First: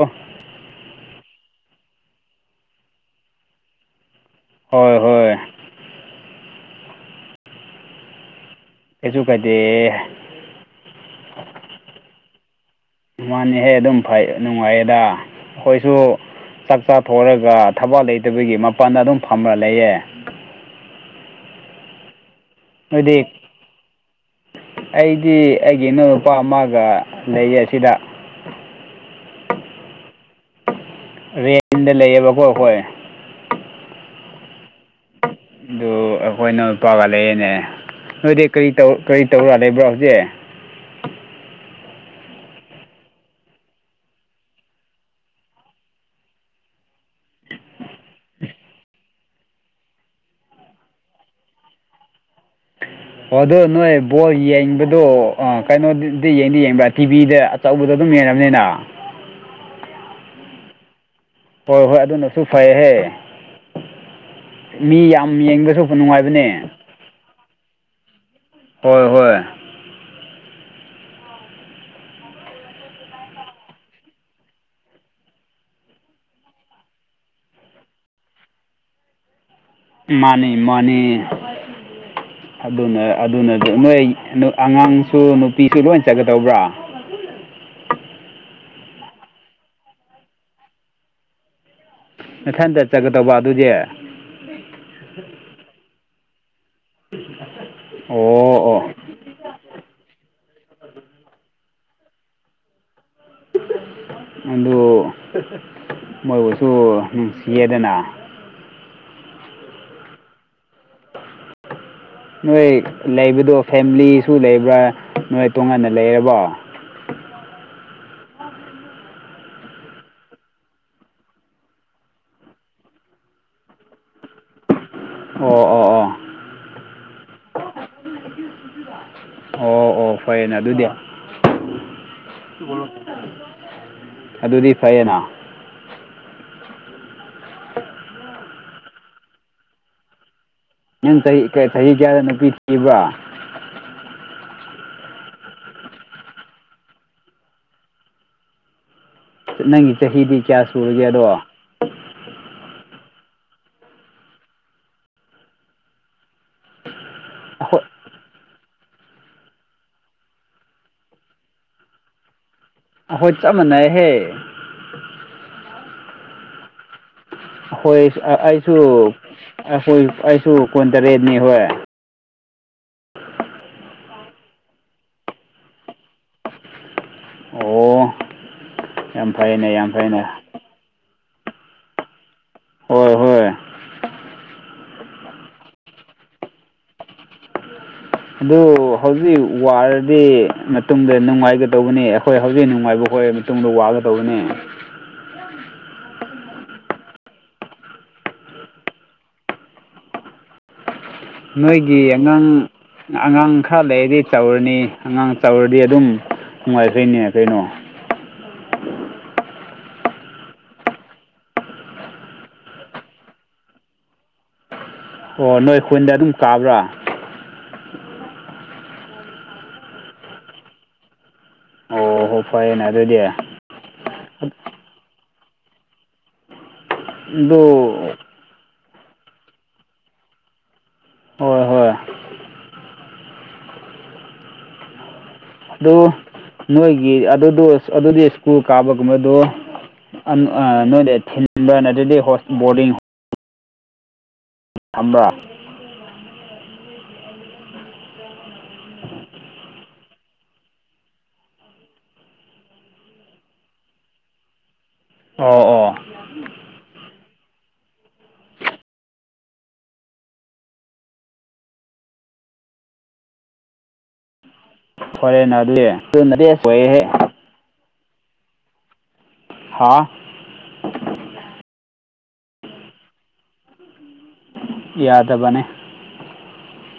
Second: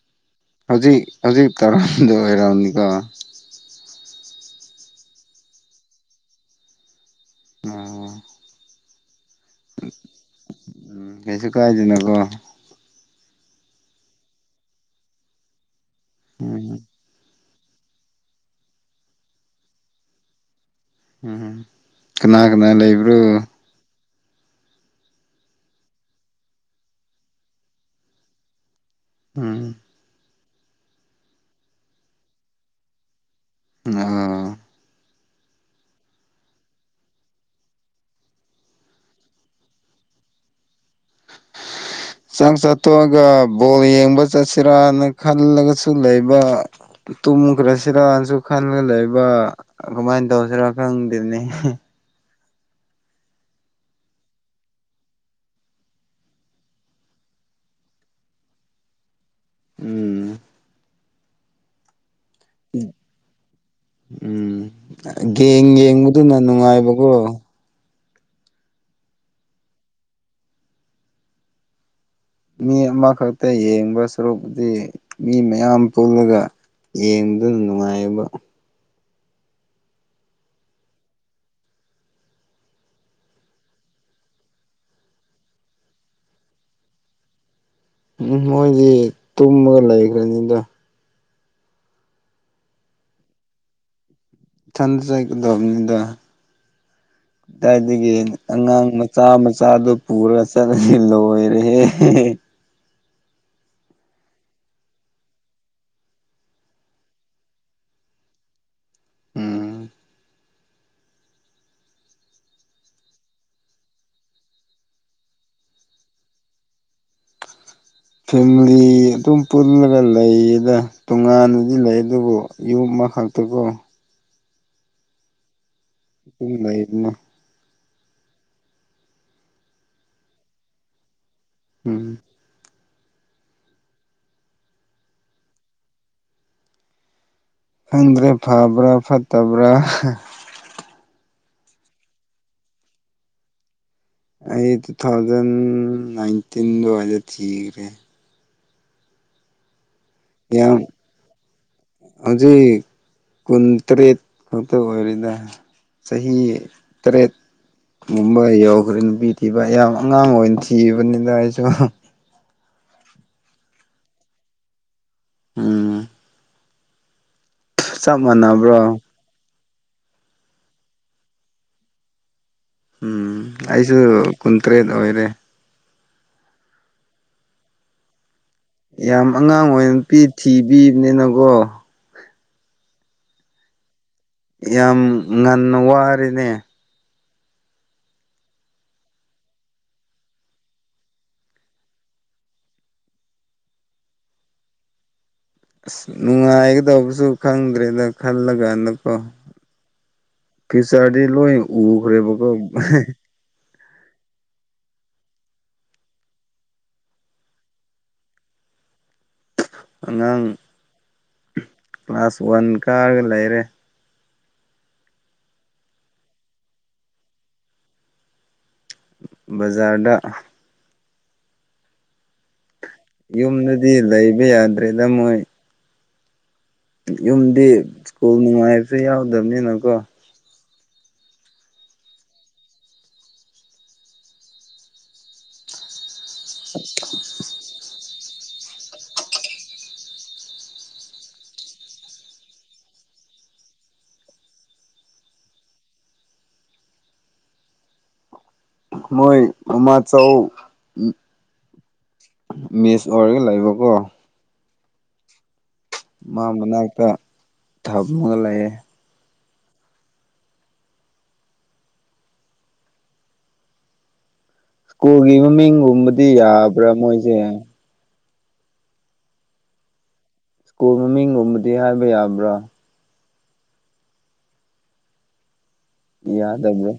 ꯑꯣ ꯍꯧꯖꯤꯛ ꯍꯧꯖꯤꯛ ꯇꯧꯔꯝꯗꯧ ꯑꯣꯏꯔꯝꯅꯤꯀꯣ ꯍꯣꯏ ꯍꯣꯏ [unintelligible] ꯀꯩꯁꯨ ꯀꯥꯏꯗꯦ ꯎꯝ ꯀꯩꯁꯨ ꯀꯥꯏꯗꯦꯅꯀꯣ ꯃꯥꯅꯤꯍꯦ ꯑꯗꯨꯝ ꯐꯩ ꯅꯨꯡꯉꯥꯏꯌꯦꯗ ꯑꯩꯈꯣꯏꯁꯨ ꯆꯥꯛ ꯎꯝ ꯆ ꯊꯣꯔꯒ ꯊꯕꯛ ꯂꯩꯇꯕꯒꯤ ꯃꯄꯥꯟꯗ ꯑꯗꯨꯝ ꯐꯝꯔꯥ ꯂꯩꯌꯦ ꯎꯝ ꯀꯅꯥ ꯀꯅꯥ ꯂꯩꯕ꯭ꯔꯣ ꯅꯣꯏꯗꯤ ꯑꯩꯗꯤ ꯑꯩꯒꯤ ꯏꯅꯥꯎ ꯅꯨꯨꯄꯥ ꯑꯃꯒ ꯂꯩꯌꯦ ꯑꯁꯤꯗ ꯎꯝ ꯔꯦꯟꯗ ꯂꯩꯌꯦꯕꯀꯣ ꯑꯩꯈꯣꯏ [unintelligible] ꯑꯗꯨ ꯑꯩꯈꯣꯏꯅ ꯂꯨꯄꯥꯒ ꯂꯩꯌꯦꯅꯦ ꯅꯣꯏꯗꯤ ꯀꯔꯤ ꯇꯧ ꯀꯔꯤ ꯇꯧꯔ ꯂꯩꯕ꯭ꯔꯣ ꯍꯧꯖꯤꯛ [inaudible] ꯆꯪ ꯆꯥꯇꯣꯛꯑꯒ ꯕꯣꯜ ꯌꯦꯡꯕ ꯆꯠꯁꯤꯔꯥꯅ ꯈꯜꯂꯒꯁꯨ ꯂꯩꯕ ꯇꯨꯝꯈ꯭ꯔꯁꯤꯔꯅꯁꯨ ꯈꯜꯂ ꯂꯩꯕ ꯀꯃꯥꯏꯟ ꯇꯧꯁꯤꯔꯥ ꯈꯪꯗꯦꯅꯦ ꯑꯣ ꯑꯗꯣ ꯅꯣꯏ ꯕꯣꯜ ꯌꯦꯡꯕꯗꯣ ꯑ ꯀꯩꯅꯣꯗꯗꯤ ꯌꯦꯡꯗꯤ ꯌꯦꯡꯕ꯭ꯔꯥ ꯇꯤꯚꯤꯗ ꯇꯧꯕꯗꯣ ꯑꯗꯨꯝ ꯌꯦꯡꯔꯝꯅꯤꯅ ꯎꯝ ꯍꯣꯏ ꯍꯣꯏ ꯑꯗꯨꯅꯁꯨ ꯐꯩꯍꯦ ꯎꯝ ꯃꯤ ꯌꯥꯝ ꯒꯦꯡ ꯌꯦꯡꯕꯁꯨ ꯌꯦꯡꯕꯗꯨꯅ ꯅꯨꯡꯉꯥꯏꯕꯅꯦ ꯅꯨꯡꯉꯥꯏꯕꯀꯣ ꯍꯣꯏ ꯍꯣꯏ ꯃꯤ ꯑꯃꯈꯛꯇ ꯌꯦꯡꯕ ꯁꯔꯨꯛꯇꯤ ꯃꯤ ꯃꯌꯥꯝ ꯄꯨꯜꯂꯒ ꯌꯦꯡꯕꯗꯨꯅ ꯅꯨꯡꯉꯥꯏꯕ ꯃꯥꯅꯤ ꯃꯅꯤ ꯑꯗꯨꯅ ꯑꯗꯨꯅꯗꯤ ꯅꯣꯏ ꯑꯉꯥꯡꯁꯨ ꯅꯨꯄꯤꯁꯨ ꯂꯣꯏ ꯆꯠꯀꯗꯧꯕ꯭ꯔꯥ ꯎꯝ ꯃꯣꯏꯗꯤ ꯇꯨꯝꯃꯒ ꯂꯩꯈ꯭ꯔꯅꯤꯗ ꯃꯊꯟꯇꯠ ꯆꯠꯒꯗꯧꯕ ꯑꯗꯨꯗꯤ ꯏꯊꯟꯗ ꯆꯥꯏꯀꯗꯕꯅꯤꯗ ꯀꯗꯥꯏꯗꯒꯤ ꯑꯉꯥꯡ ꯑꯣ ꯆꯥ ꯃꯆꯥꯗꯨ ꯄꯨꯔ ꯆꯠꯂꯁꯤ ꯂꯣꯏꯔꯦ ꯑꯗꯨ ꯃꯣꯏꯕꯨꯁꯨ ꯅꯨꯡꯁꯤꯌꯦꯗꯅ ꯎꯝ ꯅꯣꯏ ꯂꯩꯕꯗꯣ ꯐꯦꯃꯤꯂꯤꯁꯨ ꯂꯩꯕ꯭ꯔꯥ ꯅꯣꯏ ꯇꯣꯉꯥꯟꯅ ꯂꯩꯔꯕꯣ ꯐꯦꯃꯤꯂꯤ ꯑꯗꯨꯝ ꯄꯨꯜꯂꯒ ꯂꯩꯌꯦꯗ ꯇꯣꯉꯥꯟꯅꯗꯤ ꯂꯩ ꯑꯗꯨꯕꯨ ꯌꯨꯝ ꯑꯃꯈꯛ ꯠꯇꯒꯣ ꯑꯣ ꯑꯣ ꯑꯣ ꯄꯨꯨꯝ ꯂꯩ ꯏꯅ ꯎꯝ ꯑꯣ ꯑꯣ ꯐꯔꯦꯅꯦ ꯑꯗꯨꯗꯤ ꯎꯝ ꯑꯗꯨꯗꯤ ꯐꯩꯌꯦꯅ ꯈꯪꯗ꯭ꯔꯦ ꯐꯕ꯭ꯔꯥ ꯐꯠꯇꯕ꯭ꯔꯥ ꯅꯪ ꯆꯍꯤ ꯆꯍꯤ ꯀꯌꯥꯗ ꯅꯨꯄꯤ ꯊꯤꯕ꯭ꯔꯣ ꯑꯩ ꯇꯨ ꯊꯥꯎꯖꯟ ꯅꯥꯏꯟꯇꯤꯟ ꯑꯗꯨꯋꯥꯏꯗ ꯊꯤꯈ꯭ꯔꯦ ꯅꯪꯒꯤ ꯆꯍꯤꯗꯤ ꯀꯌꯥ ꯌꯥꯝ ꯁꯨꯔꯒꯦꯗꯣ ꯍꯧꯖꯤꯛ ꯀꯨꯟꯇꯔꯦꯠ ꯈꯛꯇ ꯑꯣꯏꯔꯤꯗ ꯆꯍꯤ ꯇꯔꯦꯠ ꯍꯣꯏ ꯃꯨꯝꯕꯥꯏ ꯌꯧꯈ꯭ꯔꯦ ꯅꯨꯄꯤ ꯊꯤꯕ ꯌꯥꯝ ꯑꯉꯥꯡ ꯑꯣꯏꯅ ꯊꯤꯕꯅꯤꯗ ꯑꯩꯁꯨ ꯑꯩꯈꯣꯏ ꯆꯞ ꯃꯥꯟꯅꯩꯍꯦ ꯎꯝ ꯍꯈꯣꯏ ꯆꯞ ꯑꯩꯁꯨ ꯃꯥꯟꯅꯕ꯭ꯔꯣ ꯑꯩꯈꯣꯏ ꯑꯩꯁꯨ ꯀꯨꯟꯇꯔꯦꯠꯅꯤ ꯍꯣꯏ ꯎꯝ ꯑꯩꯁꯨ ꯀꯨꯟꯇꯔꯦꯠ ꯑꯣꯏꯔꯦ ꯑꯣ ꯌꯥꯝ ꯑꯉꯥꯡ ꯐꯩꯅꯦ ꯌꯥꯝ ꯑꯣꯏꯅ ꯅꯨꯄꯤ ꯐꯩꯅꯦ ꯊꯤꯕꯤꯕꯅꯤꯅꯀꯣ ꯍꯣꯏ ꯍꯣꯏ ꯌꯥꯝ ꯉꯟꯅ ꯋꯥꯔꯅꯦ ꯑꯗꯨ ꯍꯧꯖꯤꯛ ꯋꯥꯔꯗꯤ ꯃꯇꯨꯡꯗ ꯅꯨꯡꯉꯥꯏꯒꯗꯧꯕꯅꯤ ꯑꯩꯈꯣꯏ ꯍꯧꯖꯤꯛ ꯅꯨꯡꯉꯥꯏꯕ ꯍ ꯇꯨꯡꯗ ꯋꯥꯒꯗꯧꯕꯅꯦ ꯑꯁ ꯅꯨꯡꯉꯥꯏꯒꯗꯧꯕꯁꯨ ꯈꯪꯗ꯭ꯔꯦꯗ ꯈꯜꯂ ꯀꯥꯟꯗꯀꯣ ꯀꯤꯁꯥꯗꯤ ꯂꯣꯏ ꯎꯈꯔꯕꯀꯣ ꯑꯥ ꯂꯩꯔꯗꯤ ꯆꯥꯎꯧꯔꯅꯤ ꯑꯉꯥꯡ ꯆꯥꯎꯧꯔꯗꯤ ꯑꯗꯨꯝ ꯅꯨꯡꯉꯥꯏꯈꯩꯅꯦ ꯀꯩꯅꯣ ꯑꯉꯥꯡ ꯀ꯭ꯂꯥꯁ ꯋꯥꯟ ꯀꯥꯔꯒ ꯂꯩꯔꯦ ꯑꯣ ꯅꯣꯏ ꯑꯩꯈꯣꯏꯗ ꯑꯗꯨꯝ ꯀꯥꯕ꯭ꯔꯥ ꯕꯖꯥꯔꯗ ꯄ ꯑꯗꯨꯗꯤ ꯌꯨꯝꯗꯗꯤ ꯂꯩꯕ ꯌꯥꯗ꯭ꯔꯦꯗ ꯃꯣꯏ ꯑꯗꯨ ꯌꯨꯝꯗꯤ ꯁ꯭ꯀꯨꯜ ꯅꯨꯡꯉꯥꯏꯕꯁꯨ ꯌꯥꯎꯗꯕꯅꯤꯅꯀꯣ ꯍꯣꯏ ꯍꯣꯏ ꯑꯗꯨ ꯅꯣꯏꯒꯤ ꯑꯗꯨꯗ ꯑꯗꯨꯗꯤ ꯀꯀꯨ ꯀꯥꯕꯒꯨꯝꯕꯗꯨ ꯅꯣꯏꯗ ꯊꯤꯟꯕ ꯅꯠꯇ꯭ꯔꯗꯤ ꯕꯣꯔꯗꯤꯡ ꯐꯝ꯭ꯔ ꯃꯣꯏ ꯃꯃꯥ ꯆꯧ ꯃꯤꯁ ꯑꯣꯏꯔꯒ ꯂꯩꯕꯀꯣ ꯑꯣ ꯑꯣ ꯃꯥ ꯃꯅꯥꯛꯇ ꯊꯝꯃꯒ ꯂꯩꯌꯦ ꯁ꯭ꯀꯨꯜꯒꯤ ꯐꯔꯦꯅ ꯑꯗꯨꯗꯤ ꯃꯃꯤꯡꯒꯨꯝꯕꯗꯤ ꯑꯗꯨꯅ ꯕꯦꯁ ꯌꯥꯕ꯭ꯔꯥ ꯑꯣꯏꯍꯦ ꯃꯣꯏꯁꯦ ꯍꯥ ꯏꯁ꯭ꯀꯣꯜ ꯃꯃꯤꯡꯒꯨꯝꯕꯗꯤ ꯍꯥꯏꯕ ꯌꯥꯕ꯭ꯔꯥ ꯌꯥꯗꯕꯅꯦ ꯌꯥꯗꯕ꯭ꯔꯣ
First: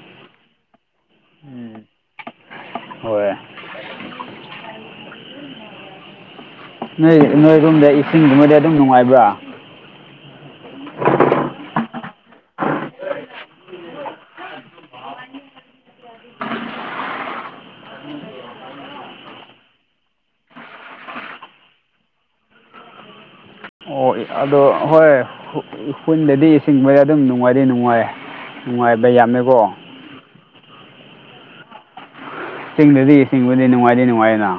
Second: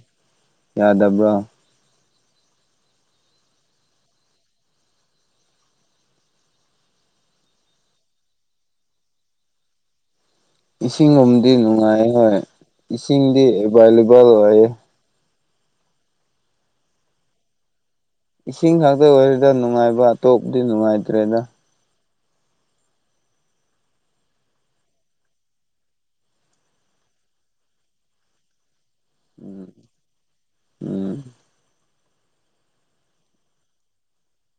ꯌꯥꯗꯕ꯭ꯔꯣ ꯎꯝ ꯍꯣꯏ ꯅꯣꯏ ꯅꯣꯏꯔꫭꯝꯗ ꯏꯁꯤꯡꯗꯨꯃꯗꯤ ꯑꯗꯨꯝ ꯅꯨꯡꯉꯥꯏꯕ꯭ꯔꯥ ꯏꯁꯤꯡꯒꯨꯝꯗꯤ ꯅꯨꯡꯉꯥꯏ ꯍꯣꯏ ꯏꯁꯤꯡꯗꯤ ꯑꯦꯚꯏꯂꯦꯕꯜ ꯑꯣꯏꯌꯦ ꯏꯁꯤꯡ ꯈꯛꯇ ꯑꯣꯏꯔꯦꯗ ꯅꯨꯡꯉꯥꯏꯕ ꯑꯇꯣꯞꯄꯗꯤ ꯅꯨꯡꯉꯥꯏꯇ꯭ꯔꯦꯗ ꯑꯣ ꯑꯗꯣ ꯍꯣꯏ ꯈꯨꯟꯗꯗꯤ ꯏꯁꯤꯡꯕꯗ ꯑꯗꯨꯝ ꯅꯨꯡꯉꯥꯏꯗꯤ ꯅꯨꯡꯉꯥꯏ ꯅꯨꯡꯉꯥꯏꯕ ꯌꯥꯝꯃꯦꯀꯣ ꯎꯝ ꯎꯝ ꯆꯤꯡꯗꯗꯤ ꯁꯤꯡꯕꯨꯗꯤ ꯅꯨꯡꯉꯥꯏꯗꯤ ꯅꯨꯡꯉꯥꯏꯗ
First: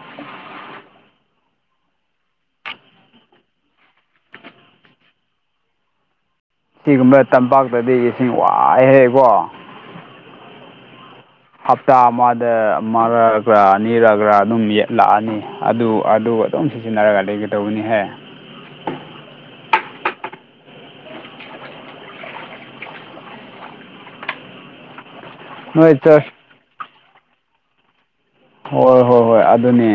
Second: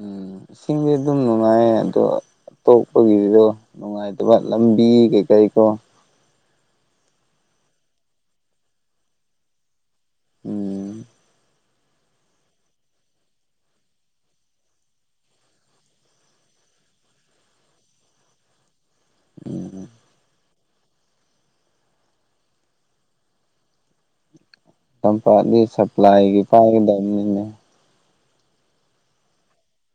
ꯎꯝ ꯏꯁꯤꯡꯗꯤ ꯑꯗꯨꯝ ꯅꯨꯡꯉꯥꯏꯌꯦ ꯑꯗꯣ ꯑꯇꯣꯛꯄꯒꯤꯗꯣ ꯅꯨꯡꯉꯥꯏꯇꯕ ꯂꯝꯕꯤ ꯀꯩ ꯀꯔꯤ ꯀꯣ ꯁꯤꯒꯨꯝꯕ ꯇꯝꯄꯥꯛꯇꯗꯤ ꯏꯁꯤꯡ ꯋꯥꯏ ꯍꯥꯏꯍꯦ ꯏꯕꫭ ꯎꯝ ꯍꯞꯇꯥ ꯑꯃꯗ ꯃꯪꯉꯥꯔꯛꯂ ꯑꯅꯤꯔꯛꯒ꯭ꯔꯥ ꯑꯗꯨꯝ ꯌꯦꯠꯂꯛꯑꯅꯤ ꯑꯗꯨ ꯑꯗꯨ ꯑꯗꯨꯝ ꯁꯤꯖꯤꯟꯅꯔꯒ ꯂꯩꯒꯗꯧꯕꯅꯤꯍꯦ ꯎꯝ ꯇꯝꯄꯥꯛꯗꯤ ꯅꯣꯏ ꯆꯔꯆ ꯁꯞꯂꯥꯏꯒꯤ ꯄꯥꯏꯒꯗꯕꯅꯤꯅꯦ ꯍꯣꯏ ꯍꯣꯏ ꯍꯣꯏ ꯑꯗꯨꯅꯦ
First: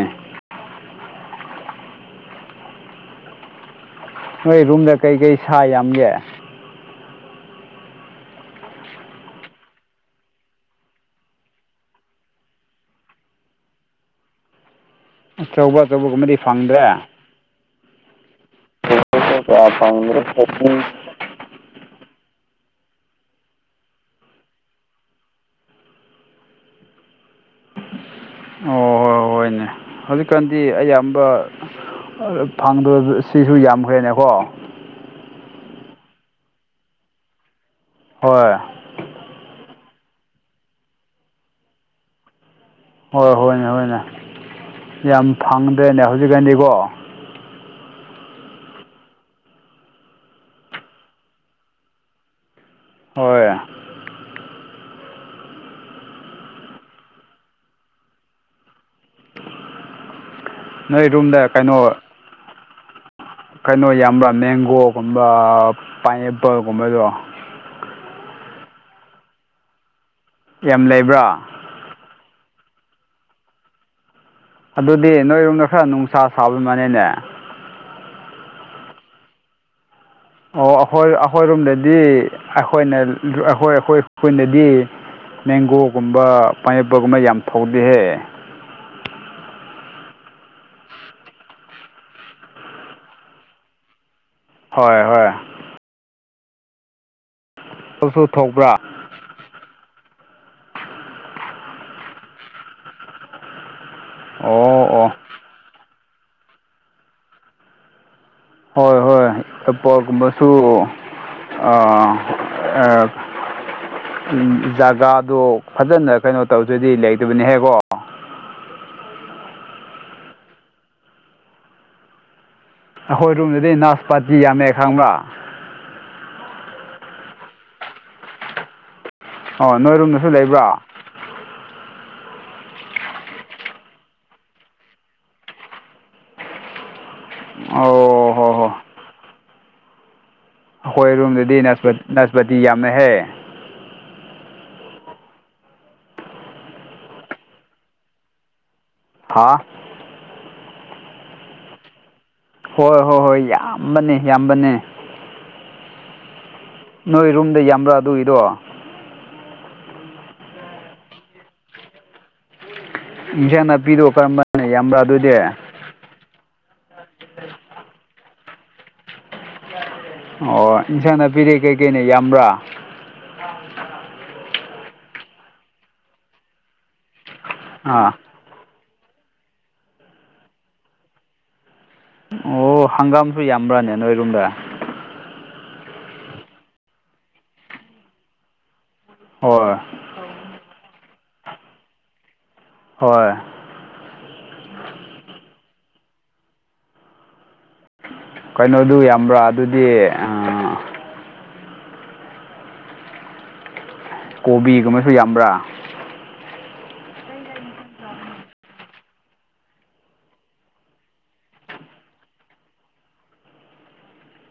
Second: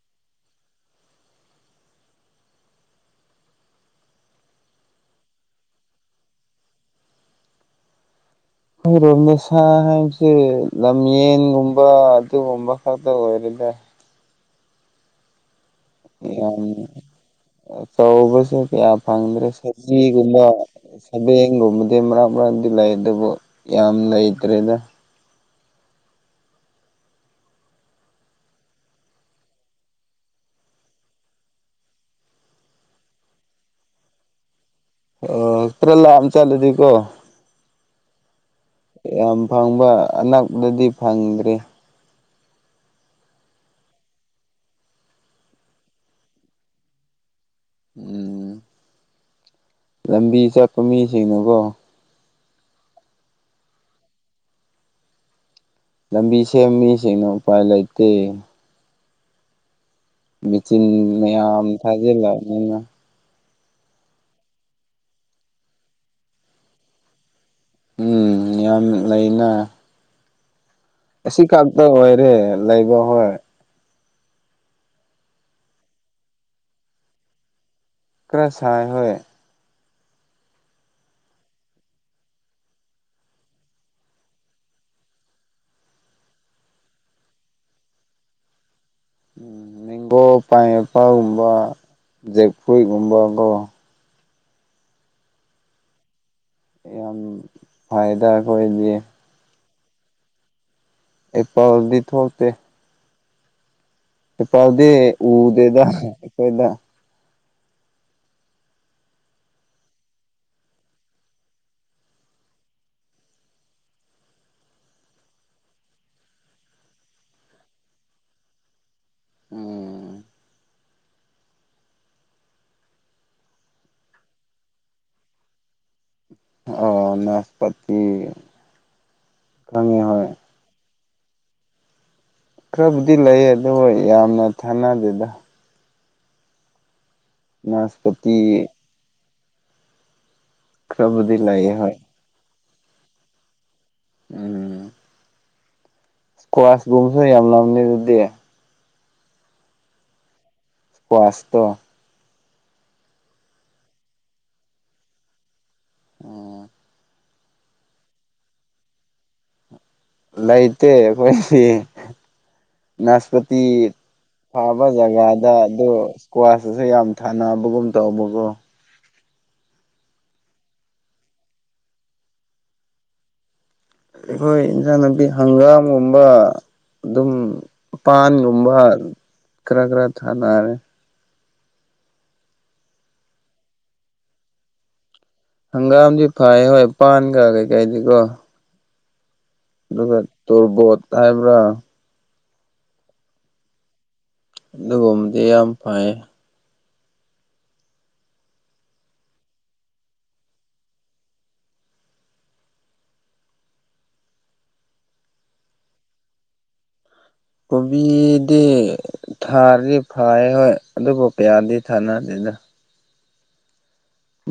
ꯅꯣꯏ ꯔꯨꯝꯗ ꯀꯩꯀꯩ ꯁꯥ ꯌꯥꯝꯒꯦ ꯈꯪꯗꯦꯅꯦ ꯁꯥ ꯍꯥꯏꯁꯤ ꯂꯝꯌꯦꯟꯒꯨꯝꯕ ꯑꯗꯨꯒꯨꯝꯕ ꯈꯛꯇ ꯑꯣꯏꯔꯦꯅꯦ ꯑꯆꯧꯕ ꯑꯆꯧꯕꯒꯨꯝꯕꯗꯤ ꯐꯪꯗ꯭ꯔꯦ ꯑꯆꯧꯁꯦ ꯀꯌꯥ ꯐꯪꯗ꯭ꯔꯦ ꯀꯌꯥ ꯐꯪꯗ꯭ꯔꯦ ꯁꯖꯤꯒꯨꯝꯕ ꯍꯃꯦꯡꯒꯨꯝꯕꯗꯤ ꯃꯔꯛ ꯃꯔꯛꯗꯤ ꯂꯩ ꯑꯗꯨꯕꯨ ꯌꯥꯝ ꯂꯩꯇ꯭ꯔꯦꯗ ꯑꯣ ꯍꯣꯏ ꯍꯣꯏꯅꯦ ꯍꯧꯖꯤꯛꯀꯥꯟꯗꯤ ꯑꯌꯥꯝꯕ ꯐꯪꯗꯔꯁꯨ ꯌꯥꯝꯈ꯭ꯔꯦꯅꯦꯀꯣ ꯑꯣ ꯈꯔ ꯂꯥꯞꯅ ꯆꯠꯂꯗꯤꯀꯣ ꯍꯣꯏ ꯌꯥꯝ ꯐꯪꯕ ꯑꯅꯛꯄꯗꯗꯤ ꯐꯪꯗ꯭꯭ꯔꯦ ꯍꯣꯏ ꯍꯣꯏꯅꯦ ꯍꯣꯏꯅꯦ ꯌꯥꯝ ꯐꯪꯗ꯭ꯔꯦꯅꯦ ꯍꯧꯖꯤꯛꯀꯥꯟꯗꯤꯀꯣ ꯎꯝ ꯂꯝꯕꯤ ꯆꯠꯄ ꯃꯤꯁꯤꯡꯅꯀꯣ ꯍꯣꯏ ꯂꯝꯕꯤ ꯁꯦꯝ ꯃꯤꯁꯤꯡꯅ ꯎꯄꯥꯏ ꯂꯩꯇꯦ ꯃꯦꯆꯤꯟ ꯅꯣꯏ ꯔꯨꯝꯗ ꯃꯌꯥꯝ ꯀꯩꯅꯣ ꯊꯥꯖꯤꯜꯂꯝꯅꯤꯅ ꯀꯩꯅꯣ ꯌꯥꯝꯕ꯭ꯔꯥ ꯃꯦꯡꯒꯣꯒꯨꯝꯕ ꯄꯥꯏꯅꯦꯄꯜꯒꯨꯝꯕꯗꯣ ꯎꯝ ꯌꯥꯝꯅ ꯂꯩꯅ ꯌꯥꯝ ꯂꯩ ꯑꯁꯤ ꯈꯛꯇ ꯑꯣꯏꯔꯦ ꯂꯩꯕ ꯍꯣꯏ ꯑꯗꯨꯗꯤ ꯅꯣꯏꯔꯣꯝꯗ ꯈꯔ ꯅꯨꯡꯁꯥ ꯁꯥꯕꯩ ꯃꯥꯅꯦꯅꯦ ꯈꯔ ꯁꯥꯏ ꯍꯣꯏ ꯑꯣ ꯑꯩꯈꯣꯏ ꯑꯩꯈꯣꯏꯔꯣꯝꯗꯗꯤ ꯑꯩꯈꯣꯏꯅ ꯑꯩꯈꯣꯏ ꯑꯩꯈꫭꯏ ꯑꯩꯈꯣꯏꯅꯗꯤ ꯃꯦꯡꯒꯣꯒꯨꯝꯕ ꯄꯥꯏꯅꯦꯄꯜꯒꯨꯝꯕ ꯌꯥꯝ ꯊꯧꯗꯤꯍꯦ ꯎꯝ ꯃꯦꯡꯒꯣ ꯄꯥꯏꯅꯦꯄꯜꯒꯨꯝꯕ ꯖꯦꯛꯀꯨꯏꯒꯨꯝꯕꯀꯣ ꯍꯣꯏ ꯍꯣꯏ ꯌꯥꯝ ꯐꯩꯗ ꯑꯗꯨꯁꯨ ꯊꯣꯛꯄ꯭ꯔꯥ ꯑꯩꯈꯣꯏꯗꯤ ꯑꯩ ꯄꯥꯎꯗꯤ ꯊꯣꯛꯇꯦ ꯑꯣ ꯏꯐꯥꯜꯗꯤ ꯑꯣ ꯎꯗꯦꯗ ꯑꯩꯈꯣꯏꯗ ꯍꯣꯏ ꯍꯣꯏ ꯑꯄꯣꯒꯨꯝꯕꯁꯨ ꯑ [unintelligible] ꯎꯝ ꯖꯒꯥꯗꯣ ꯐꯖꯅ ꯀꯩꯅꯣ ꯇꯧꯗꯣꯏꯗꯤ ꯂꯩꯇꯕꯅꯦꯍꯦꯛꯀꯣ ꯎꯝ ꯑꯩꯈꯣꯏ ꯔꯨꯝꯗꯗꯤ ꯅꯥꯁ ꯄꯥꯇꯤ ꯌꯥꯝꯃꯦ ꯈꯪꯕ꯭ꯔꯥ ꯑꯣ ꯅꯥꯆ ꯄꯇꯤ ꯑꯣ ꯅꯣꯏꯔꯨꯝꯗꯁꯨ ꯂꯩꯕ꯭ꯔꯥ ꯈꯔꯕꯨꯗꯤ ꯂꯩ ꯑꯗꯨ ꯌꯥꯝꯅ ꯊꯥꯅꯗꯦꯗ ꯑꯣ ꯍꯣ ꯅꯥꯁꯄꯇꯤ ꯍꯣꯐꯕ ꯑꯩꯈꯣꯏ ꯈꯔꯕꯨꯗꯤ ꯔꯨꯝꯗꯗꯤ ꯂꯩꯌꯦ ꯍꯣꯏ ꯅꯥꯁꯄꯟ ꯅꯥꯁꯄꯇꯤ ꯌꯥꯝꯃꯦꯍꯦ ꯎꯝ ꯀ꯭ꯋꯥꯁꯀꯨꯝꯕꯁꯨ ꯌꯥꯝ ꯂꯝꯅꯤ ꯑꯗꯨꯗꯤ ꯍꯥꯥ ꯀꯋꯥꯁꯇꯣ ꯍꯣꯏ ꯍꯣꯏ ꯍꯣꯏ ꯌꯥꯝꯕꯅꯦ ꯌꯥꯝꯕꯅꯦ ꯎꯝ ꯅꯣꯏ ꯔꯨꯝꯗ ꯌꯥꯝꯕ꯭ꯔꯥ ꯑꯗꯨꯒꯤꯗꯣ ꯂꯩꯇꯦ ꯑꯩꯈꯣꯏꯗꯤ ꯅꯥꯁꯄꯇꯤ ꯏꯟꯁꯥꯡ ꯅꯥꯄꯤꯗꯣ ꯀꯔꯝꯕꯅ ꯊꯥꯕ ꯌꯥꯝꯕ꯭ꯔꯥ ꯑꯗꯨꯗꯤ ꯖꯒꯥꯗ‌ ꯑꯗꯣ ꯏꯁꯀ꯭ꯋꯥꯁꯇꯁꯨ ꯌꯥꯝ ꯊꯥꯅꯕꯒꯨꯝ ꯇꯧꯕꯀꯣ ꯑꯣ ꯏꯟꯁꯥꯡ ꯅꯥꯄꯤꯗꯤ ꯀꯩꯀꯩꯅ ꯌꯥꯝꯕ꯭ꯔꯥ [unintelligible] ꯑꯩꯈꯣꯏ ꯏꯟꯁꯥꯡ ꯅꯥꯄꯤ ꯍꯪꯒꯥꯝꯒꯨꯝꯕ ꯗꯨꯝ ꯑꯥ ꯄꯥꯟꯒꯨꯝꯕ ꯈꯔ ꯈꯔ ꯊꯥꯅꯔꯦ ꯑꯣ ꯍꯪꯒꯥꯝꯁꯨ ꯌꯥꯝꯕ꯭ꯔꯅꯦ ꯅꯣꯏꯔꯣꯝꯗ ꯍꯪꯒꯥꯝꯗꯤ ꯐꯩ ꯍꯣꯏ ꯄꯥꯟꯒ ꯀꯩꯀꯩꯗꯤꯀꯣ ꯍꯣꯏ ꯑꯗꯨꯒ ꯇꯣꯔꯕꯣꯠ ꯍꯥꯏꯕ꯭ꯔꯥ ꯍꯣꯏ ꯗꯨꯒꯨꯝꯕꯗꯤ ꯌꯥꯝ ꯐꯩꯌꯦ ꯀꯩꯅꯣꯗꯨ ꯌꯥꯝꯕ꯭ꯔꯥ ꯑꯗꯨꯗꯤ ꯀꯣꯕꯤꯒꯨꯝꯕꯁꯨ ꯌꯥꯝꯕ꯭ꯔꯥ ꯀꯣꯕꯤꯗꯤ ꯊꯥꯔꯗꯤ ꯐꯩ ꯍꯣꯏ ꯑꯗꯨꯕꯨ ꯀꯌꯥꯗꯤ ꯊꯥꯅꯗꯦꯗ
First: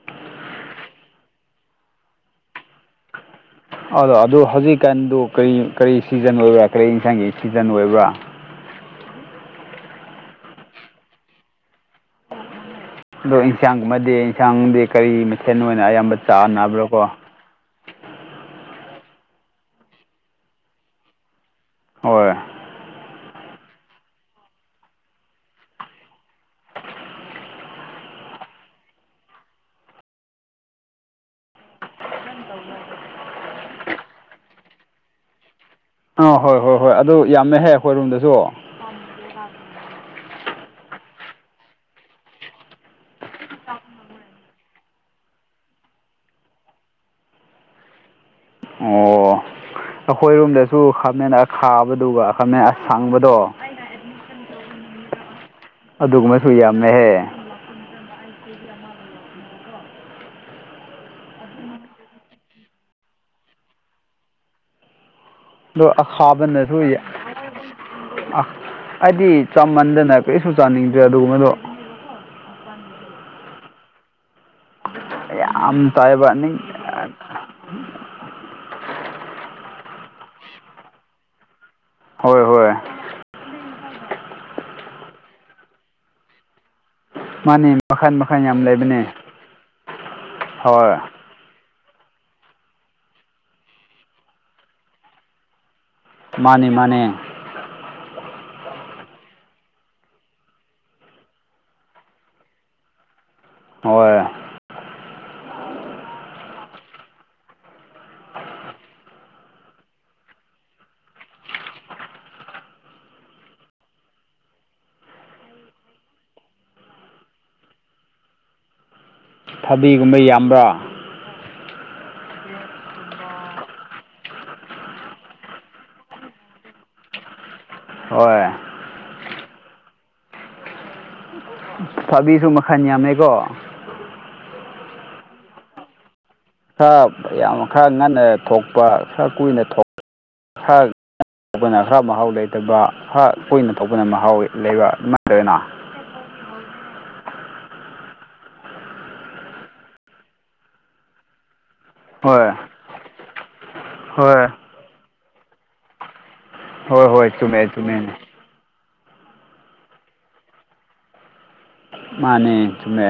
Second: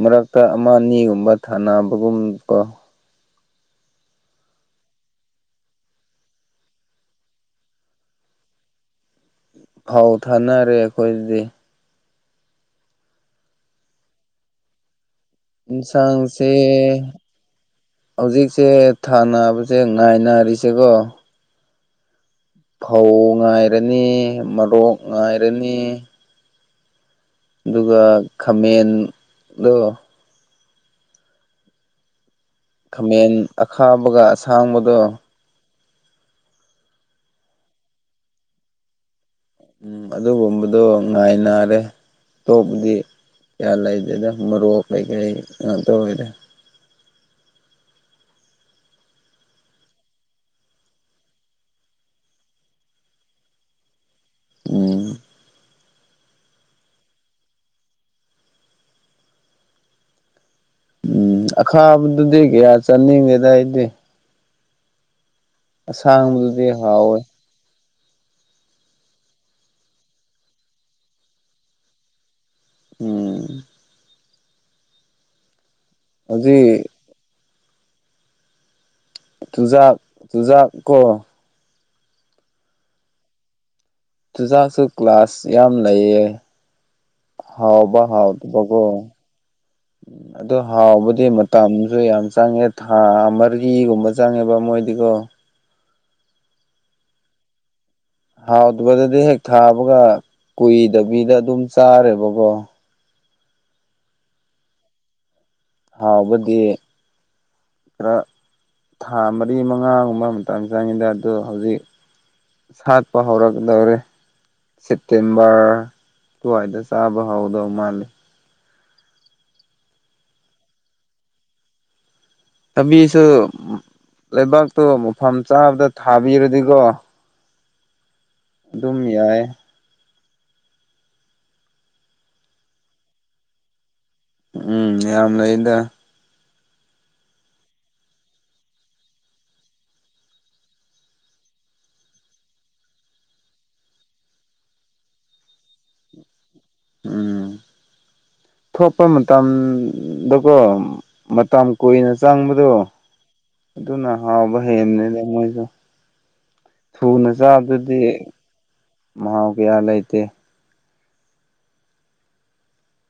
ꯃꯔꯛꯇ ꯑꯃ ꯑꯅꯤꯒꯨꯝꯕ ꯊꯥꯅꯕꯒꯨꯝ ꯀꯣ ꯑꯗꯣ ꯑꯗꯨ ꯍꯧꯖꯤꯛꯀꯥꯟꯗꯨ ꯀꯔꯤ ꯀꯔꯤ ꯁꯤꯖꯟ ꯑꯣꯏꯕ꯭ꯔꯥ ꯀꯔꯤ ꯏꯟꯁꯥꯡꯒꯤ ꯁꯤꯖꯟ ꯑꯣꯏꯕ꯭ꯔꯥ ꯐꯧ ꯊꯥꯅꯔꯦ ꯑꯩꯈꯣꯏꯗꯗꯤ ꯑꯗꯣ ꯏꯟꯁꯥꯡꯒꯨꯝꯃꯗꯤ ꯏꯟꯁꯥꯡꯗꯤ ꯀꯔꯤ ꯃꯊꯦꯟ ꯑꯣꯏꯅ ꯑꯌꯥꯝꯕ ꯏꯟꯁꯥꯡꯁꯦ ꯆꯥꯅꯕ꯭ꯔꯣ ꯀꯣ ꯍꯧꯖꯤꯛꯁꯦ ꯊꯥꯅꯕꯁꯦ ꯉꯥꯏꯅꯔꯤꯁꯦꯀꯣ ꯍꯣꯏ ꯐꯧ ꯉꯥꯏꯔꯅꯤ ꯃꯔꯣꯛ ꯉꯥꯏꯔꯅꯤ ꯑꯗꯨꯒ ꯈꯥꯃꯦꯟꯗꯣ ꯈꯥꯃꯦꯟ ꯑꯈꯥꯕꯒ ꯑꯁꯥꯡꯕꯗꯣ ꯑꯥ ꯍꯣꯏ ꯍꯣꯏ ꯍꯣꯏ ꯑꯗꯨ ꯌꯥꯝꯃꯦꯍꯦ ꯑꯩꯈꯣꯏ ꯔꯨꯝꯗꯁꯨ [unintelligible] ꯎꯝ ꯑꯗꯨꯒꯨꯝꯕꯗꯣ ꯉꯥꯏꯅꯔꯦ ꯇꯣꯞꯄꯗꯤ ꯀꯌꯥ ꯂꯩꯗꯦꯗ ꯃꯔꯣꯛ ꯀꯩꯀꯩ ꯉꯥꯛꯇ ꯑꯣꯏꯔꯦ ꯑꯣ ꯑꯈꯣꯏꯔꯣꯝꯗꯁꯨ ꯈꯥꯃꯦꯟ ꯑꯈꯥꯕꯗꯨꯒ ꯈꯥꯃꯦꯟ ꯑꯁꯪꯕꯗꯣ ꯎꯝ ꯑꯗꯨꯒꯨꯝꯕꯁꯨ ꯌꯥꯝꯃꯦꯍꯦ ꯎꯝ ꯑꯈꯥꯕꯗꯨꯗꯤ ꯀꯌꯥ ꯆꯥꯅꯤꯡꯗꯦꯗ ꯑꯩꯗꯤ ꯑꯗꯣ ꯑꯁꯥꯡꯕꯗꯨꯗꯤ ꯑꯈꯥꯕꯅꯁꯨ ꯌꯥ ꯍꯥꯎꯋꯦ ꯑ ꯑꯩꯗꯤ ꯆꯃꯟꯗꯅ ꯀꯩꯁꯨ ꯆꯥꯅꯤꯡꯗ꯭ꯔꯦ ꯑꯗꯨꯒꯨꯝꯕꯗꯣ ꯎꯝ ꯌꯥꯝ ꯇꯥꯏꯕꯅꯤ ꯍꯧꯖꯤꯛ ꯆꯨꯖꯥꯛ ꯆꯨꯖꯥꯛ ꯀꯣ ꯍꯣꯏ ꯍꯣꯏ ꯆꯨꯖꯥꯛꯁꯨ ꯀ꯭ꯂꯥꯁ ꯌꯥꯝ ꯂꯩꯌꯦ ꯃꯥꯅꯤ ꯍꯥꯎꯕ ꯃꯈꯟ ꯃꯈꯟ ꯌꯥꯝ ꯍꯥꯎꯇꯕꯀꯣ ꯂꯩꯕꯅꯦ ꯑꯗꯨ ꯍꯣꯏ ꯍꯥꯎꯕꯗꯤ ꯇꯝꯁꯨ ꯌꯥꯝ ꯆꯪꯉꯦ ꯊꯥ ꯃꯔꯤꯒꯨꯝꯕ ꯆꯪꯉꯦꯕ ꯃꯣꯏꯗꯤꯀꯣ ꯃꯥꯅꯦ ꯃꯥꯅꯦ ꯍꯥꯎꯇꯥꯕꯗꯨꯗꯤ ꯍꯦꯛ ꯊꯥꯕꯒ ꯀꯨꯏꯗꯕꯤꯗ ꯑꯗꯨꯝ ꯆꯥꯔꯦꯕꯀꯣ ꯍꯣꯏ ꯍꯥꯎꯕꯗꯤ ꯈꯔ ꯊꯥ ꯃꯔꯤ ꯃꯉꯥꯒꯨꯝꯕ ꯃꯇꯝ ꯆꯪꯉꯤꯗ ꯑꯗꯣ ꯍꯧꯖꯤꯛ ꯁꯥꯠꯄ ꯍꯧꯔꯛꯗꯧꯔꯦ ꯁꯦꯞꯇꯦꯝꯕꯔ ꯑꯗꯨꯋꯥꯏꯗ ꯆꯥꯕ ꯍꯧꯗꯧ ꯃꯥꯂꯦ ꯊꯕꯤꯒꯨꯝꯕ ꯌꯥꯝꯕ꯭ꯔꯥ ꯊꯥꯕꯤꯁꯨ ꯂꯩꯕꯥꯛꯇꯣ ꯃꯐꯝ ꯆꯥꯕꯗ ꯊꯥꯕꯤꯔꯗꯤꯀꯣ ꯍꯣꯏ ꯗꯨꯝ ꯌꯥꯏ [unintelligible] ꯊꯕꯤꯁꯨ ꯃꯈꯟ ꯌꯥꯝꯃꯦꯀꯣ [unintelligible] ꯎꯝ ꯌꯥꯝ ꯂꯩꯗ ꯈꯔ ꯌꯥꯝ ꯈꯔ ꯉꯟꯅ ꯊꯣꯛꯄ ꯈꯔ ꯀꯨꯏꯅ ꯊꯣꯛꯄ ꯊꯣꯛꯄꯅ ꯈꯔ ꯃꯍꯥꯎ ꯂꯩꯇꯕ ꯈꯔ ꯀꯨꯏꯅ ꯊꯣꯛꯄꯅ ꯃꯍꯥꯎ ꯂꯩꯕ ꯑꯗꯨꯃꯥꯏ ꯇꯧꯑꯦꯅ ꯎꯝ ꯊꯣꯛꯄ ꯃꯇꯝꯗꯀꯣ ꯃꯇꯝ ꯀꯨꯏꯅ ꯍꯣꯏ ꯆꯪꯕꯗꯣ ꯑꯗꯨꯅ ꯍꯣꯏ ꯍꯥꯎꯕ ꯍꯦꯟꯕꯅꯤꯗ ꯃꯣꯏꯁꯨ ꯍꯣꯏ ꯊꯨꯅ ꯍꯣꯏ ꯆꯨꯝꯃꯦ ꯆꯨꯝꯃꯦ ꯆꯥꯕꯗꯨꯗꯤ ꯃꯍꯥꯎ ꯀꯌꯥ ꯂꯩꯇꯦ ꯃꯥꯅꯦ ꯆꯨꯃꯦ